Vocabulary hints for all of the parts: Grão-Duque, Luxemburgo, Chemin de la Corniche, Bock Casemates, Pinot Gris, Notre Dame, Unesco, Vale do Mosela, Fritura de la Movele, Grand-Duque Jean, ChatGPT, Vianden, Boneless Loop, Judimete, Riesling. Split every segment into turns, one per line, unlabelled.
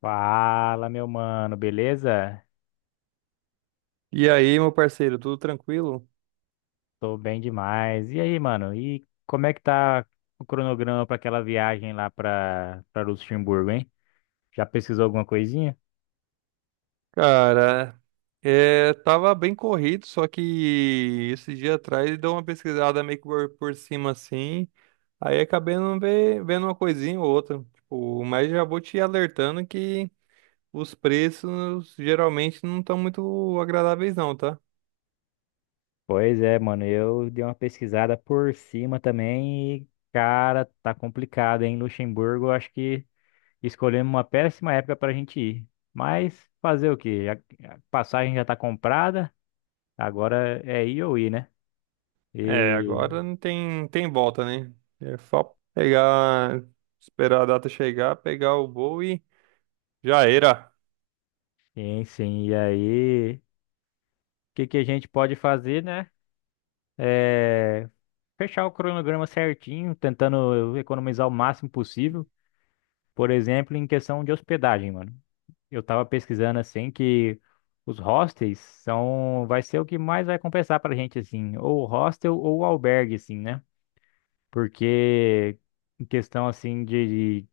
Fala, meu mano, beleza?
E aí, meu parceiro, tudo tranquilo?
Tô bem demais. E aí, mano? E como é que tá o cronograma pra aquela viagem lá pra para Luxemburgo, hein? Já pesquisou alguma coisinha?
Cara, tava bem corrido, só que esse dia atrás deu uma pesquisada meio que por cima assim, aí acabei não vendo uma coisinha ou outra, tipo, mas já vou te alertando que os preços geralmente não estão muito agradáveis não, tá?
Pois é, mano, eu dei uma pesquisada por cima também e, cara, tá complicado, hein? Luxemburgo, eu acho que escolhemos uma péssima época pra gente ir. Mas fazer o quê? A passagem já tá comprada, agora é ir ou ir, né?
É,
E,
agora não tem volta, né? É só pegar, esperar a data chegar, pegar o voo e já era.
sim, sim, e aí? Que a gente pode fazer, né? É fechar o cronograma certinho, tentando economizar o máximo possível. Por exemplo, em questão de hospedagem, mano. Eu tava pesquisando assim que os hostels são, vai ser o que mais vai compensar pra gente, assim, ou hostel ou albergue, assim, né? Porque em questão assim de,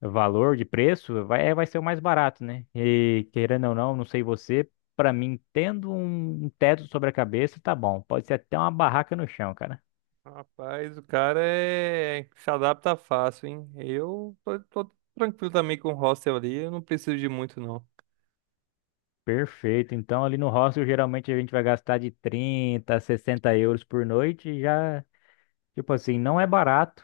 valor de preço, vai ser o mais barato, né? E querendo ou não, não sei você, pra mim, tendo um teto sobre a cabeça, tá bom. Pode ser até uma barraca no chão, cara.
Rapaz, o cara é se adapta fácil, hein? Tô tranquilo também com o hostel ali, eu não preciso de muito, não.
Perfeito. Então, ali no hostel, geralmente a gente vai gastar de 30 a 60 € por noite. Já, tipo assim, não é barato,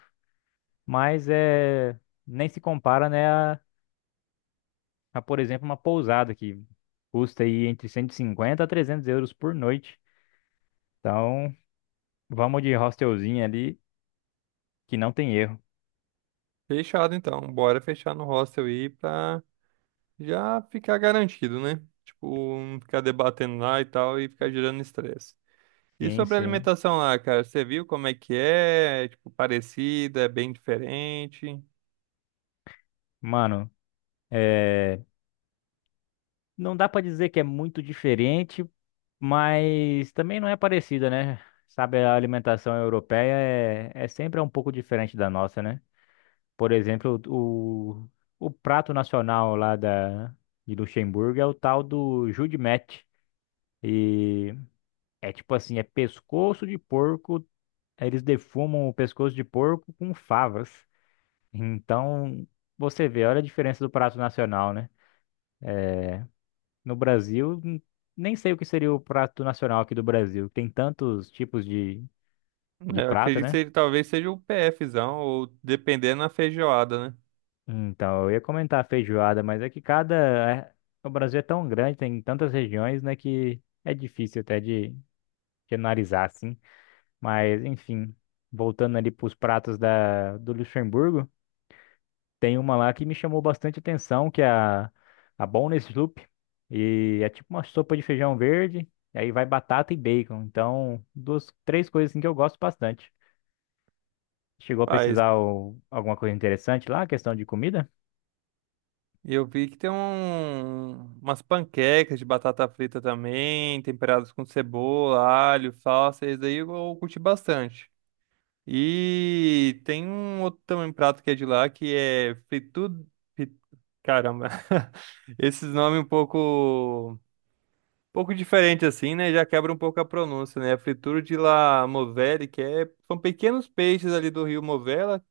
mas é nem se compara, né, por exemplo, uma pousada que custa aí entre 150 a 300 € por noite. Então, vamos de hostelzinho ali, que não tem erro.
Fechado então, bora fechar no hostel aí pra já ficar garantido, né? Tipo, não ficar debatendo lá e tal e ficar gerando estresse. E
Sim,
sobre a
sim.
alimentação lá, cara, você viu como é que é? É, tipo, parecida, é bem diferente.
Mano, é... não dá pra dizer que é muito diferente, mas também não é parecida, né? Sabe, a alimentação europeia é sempre um pouco diferente da nossa, né? Por exemplo, o prato nacional lá da... de Luxemburgo é o tal do Judimete. E é tipo assim, é pescoço de porco, eles defumam o pescoço de porco com favas. Então, você vê, olha a diferença do prato nacional, né? No Brasil, nem sei o que seria o prato nacional aqui do Brasil. Tem tantos tipos de
É, eu
prato,
acredito que
né?
ele talvez seja o PFzão, ou dependendo da feijoada, né?
Então, eu ia comentar a feijoada, mas é que é- o Brasil é tão grande, tem tantas regiões, né, que é difícil até de analisar, assim. Mas, enfim, voltando ali para os pratos do Luxemburgo. Tem uma lá que me chamou bastante atenção, que é a Boneless Loop. E é tipo uma sopa de feijão verde, e aí vai batata e bacon. Então, duas, três coisas assim que eu gosto bastante. Chegou a
Paz,
pesquisar alguma coisa interessante lá, questão de comida?
e eu vi que tem umas panquecas de batata frita também, temperadas com cebola, alho, salsa, esse daí eu curti bastante. E tem um outro também prato que é de lá, que é fri- caramba, esses nomes um pouco diferente assim, né? Já quebra um pouco a pronúncia, né? Fritura de la Movele, que é são pequenos peixes ali do rio Movela,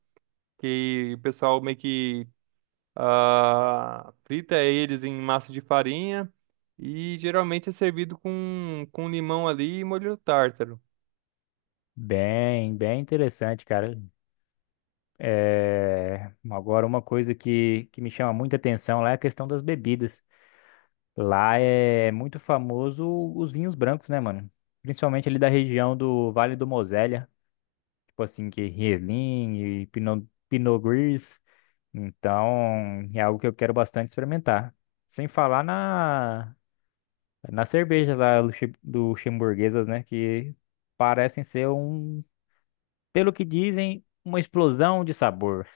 que o pessoal meio que ah, frita eles em massa de farinha e geralmente é servido com limão ali e molho tártaro.
Bem, bem interessante, cara. É, agora, uma coisa que me chama muita atenção lá é a questão das bebidas. Lá é muito famoso os vinhos brancos, né, mano? Principalmente ali da região do Vale do Mosela. Tipo assim, que Riesling e Pinot Gris. Então, é algo que eu quero bastante experimentar. Sem falar na cerveja lá luxemburguesas, né? Que parecem ser um, pelo que dizem, uma explosão de sabor.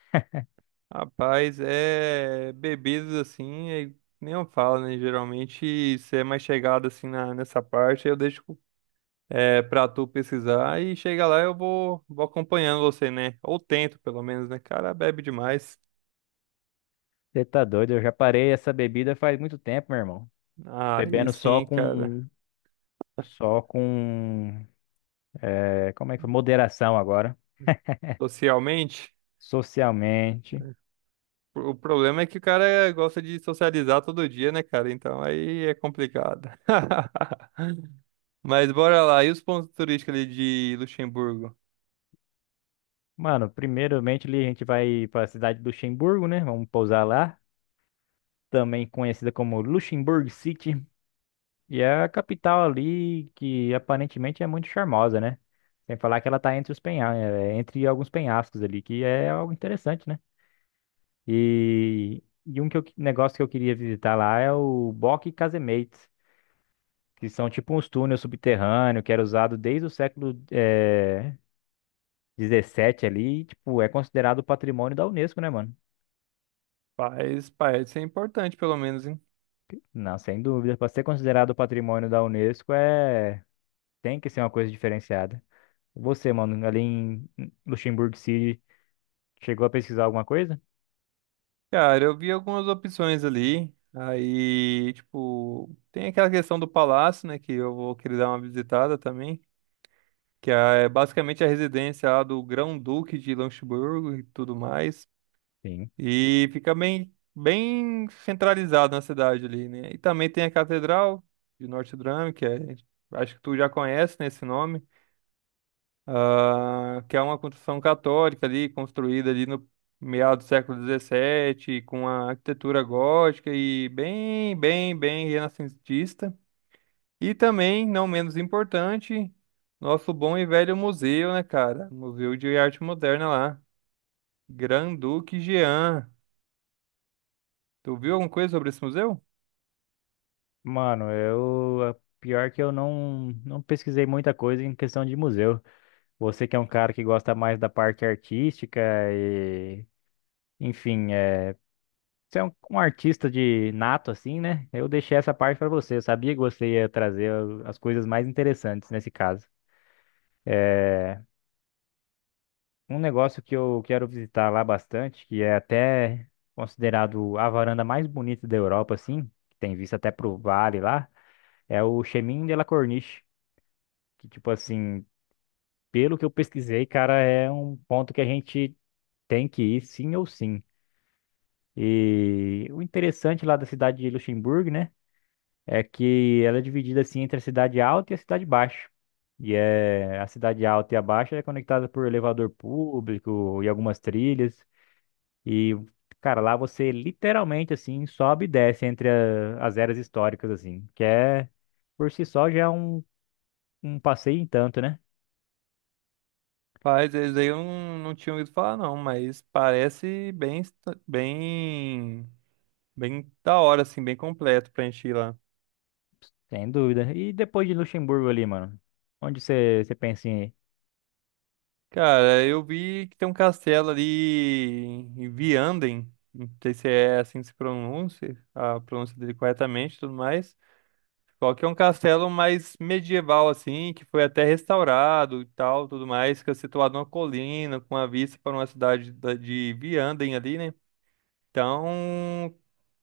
Rapaz, é bebidas assim, é- nem eu falo, né? Geralmente, se é mais chegado assim nessa parte, eu deixo pra tu pesquisar e chega lá vou acompanhando você, né? Ou tento, pelo menos, né? Cara, bebe demais.
Você tá doido? Eu já parei essa bebida faz muito tempo, meu irmão.
Aí
Bebendo
sim, cara.
só com, como é que foi? Moderação agora.
Socialmente.
Socialmente.
O problema é que o cara gosta de socializar todo dia, né, cara? Então aí é complicado. Mas bora lá. E os pontos turísticos ali de Luxemburgo?
Mano, primeiramente ali a gente vai para a cidade do Luxemburgo, né? Vamos pousar lá, também conhecida como Luxemburgo City, e é a capital ali que aparentemente é muito charmosa, né? Sem falar que ela tá entre os entre alguns penhascos ali, que é algo interessante, né? Negócio que eu queria visitar lá é o Bock Casemates, que são tipo uns túneis subterrâneos que era usado desde o século 17 ali, e, tipo, é considerado patrimônio da Unesco, né, mano?
Faz, parece ser importante, pelo menos, hein?
Não, sem dúvida. Para ser considerado patrimônio da Unesco, é... tem que ser uma coisa diferenciada. Você, mano, ali em Luxemburgo City, chegou a pesquisar alguma coisa?
Cara, eu vi algumas opções ali. Aí, tipo, tem aquela questão do palácio, né? Que eu vou querer dar uma visitada também. Que é basicamente a residência lá do Grão-Duque de Luxemburgo e tudo mais.
Sim.
E fica bem centralizado na cidade ali, né? E também tem a Catedral de Notre Dame, acho que tu já conhece, né, esse nome, ah, que é uma construção católica ali, construída ali no meado do século XVII, com a arquitetura gótica e bem renascentista. E também, não menos importante, nosso bom e velho museu, né, cara? Museu de Arte Moderna lá, Grand-Duque Jean. Tu viu alguma coisa sobre esse museu?
Mano, eu. a- Pior que eu não pesquisei muita coisa em questão de museu. Você que é um cara que gosta mais da parte artística e. Enfim, é. Você é um artista de nato, assim, né? Eu deixei essa parte para você. Eu sabia que você ia trazer as coisas mais interessantes nesse caso. Um negócio que eu quero visitar lá bastante, que é até considerado a varanda mais bonita da Europa, assim, que tem vista até pro vale lá, é o Chemin de la Corniche, que, tipo assim, pelo que eu pesquisei, cara, é um ponto que a gente tem que ir sim ou sim. E o interessante lá da cidade de Luxemburgo, né, é que ela é dividida, assim, entre a cidade alta e a cidade baixa. E é, a cidade alta e a baixa é conectada por elevador público e algumas trilhas. E, cara, lá você literalmente, assim, sobe e desce entre as eras históricas, assim, que é, por si só, já é um, um passeio em tanto, né?
Faz, esse daí eu não tinha ouvido falar, não, mas parece bem da hora, assim, bem completo pra gente ir lá.
Sem dúvida. E depois de Luxemburgo ali, mano, onde você pensa em... ir?
Cara, eu vi que tem um castelo ali em Vianden, não sei se é assim que se pronuncia, a pronúncia dele corretamente e tudo mais. Só que é um castelo mais medieval, assim, que foi até restaurado e tal, tudo mais, que é situado numa colina, com uma vista para uma cidade de Vianden ali, né? Então,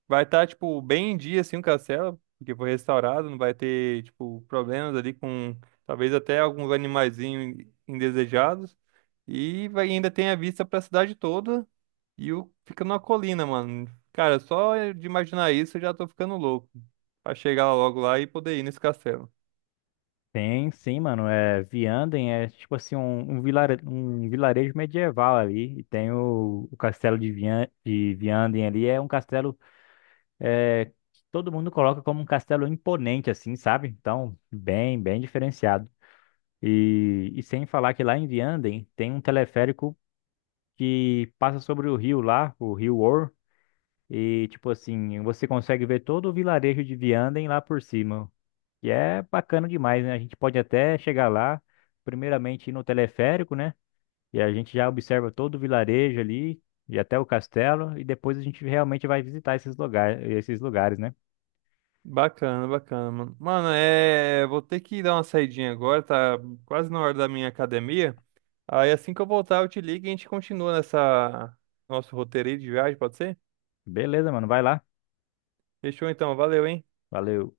vai estar, tipo, bem em dia, assim, o castelo, porque foi restaurado, não vai ter, tipo, problemas talvez até alguns animaizinhos indesejados. E vai, ainda tem a vista pra cidade toda e o, fica numa colina, mano. Cara, só de imaginar isso eu já tô ficando louco. Pra chegar logo lá e poder ir nesse castelo.
Tem, sim, mano, é Vianden, é tipo assim, um vilarejo medieval ali, e tem o castelo de Vianden ali, é um castelo é, que todo mundo coloca como um castelo imponente, assim, sabe? Então, bem, bem diferenciado. E sem falar que lá em Vianden tem um teleférico que passa sobre o rio lá, o rio Or, e tipo assim, você consegue ver todo o vilarejo de Vianden lá por cima. E é bacana demais, né? A gente pode até chegar lá, primeiramente ir no teleférico, né? E a gente já observa todo o vilarejo ali, e até o castelo, e depois a gente realmente vai visitar esses lugares, né?
Bacana, bacana, mano. Mano, é. Vou ter que dar uma saidinha agora, tá quase na hora da minha academia. Aí assim que eu voltar, eu te ligo e a gente continua nessa. Nosso roteiro aí de viagem, pode ser?
Beleza, mano, vai lá.
Fechou então, valeu, hein?
Valeu.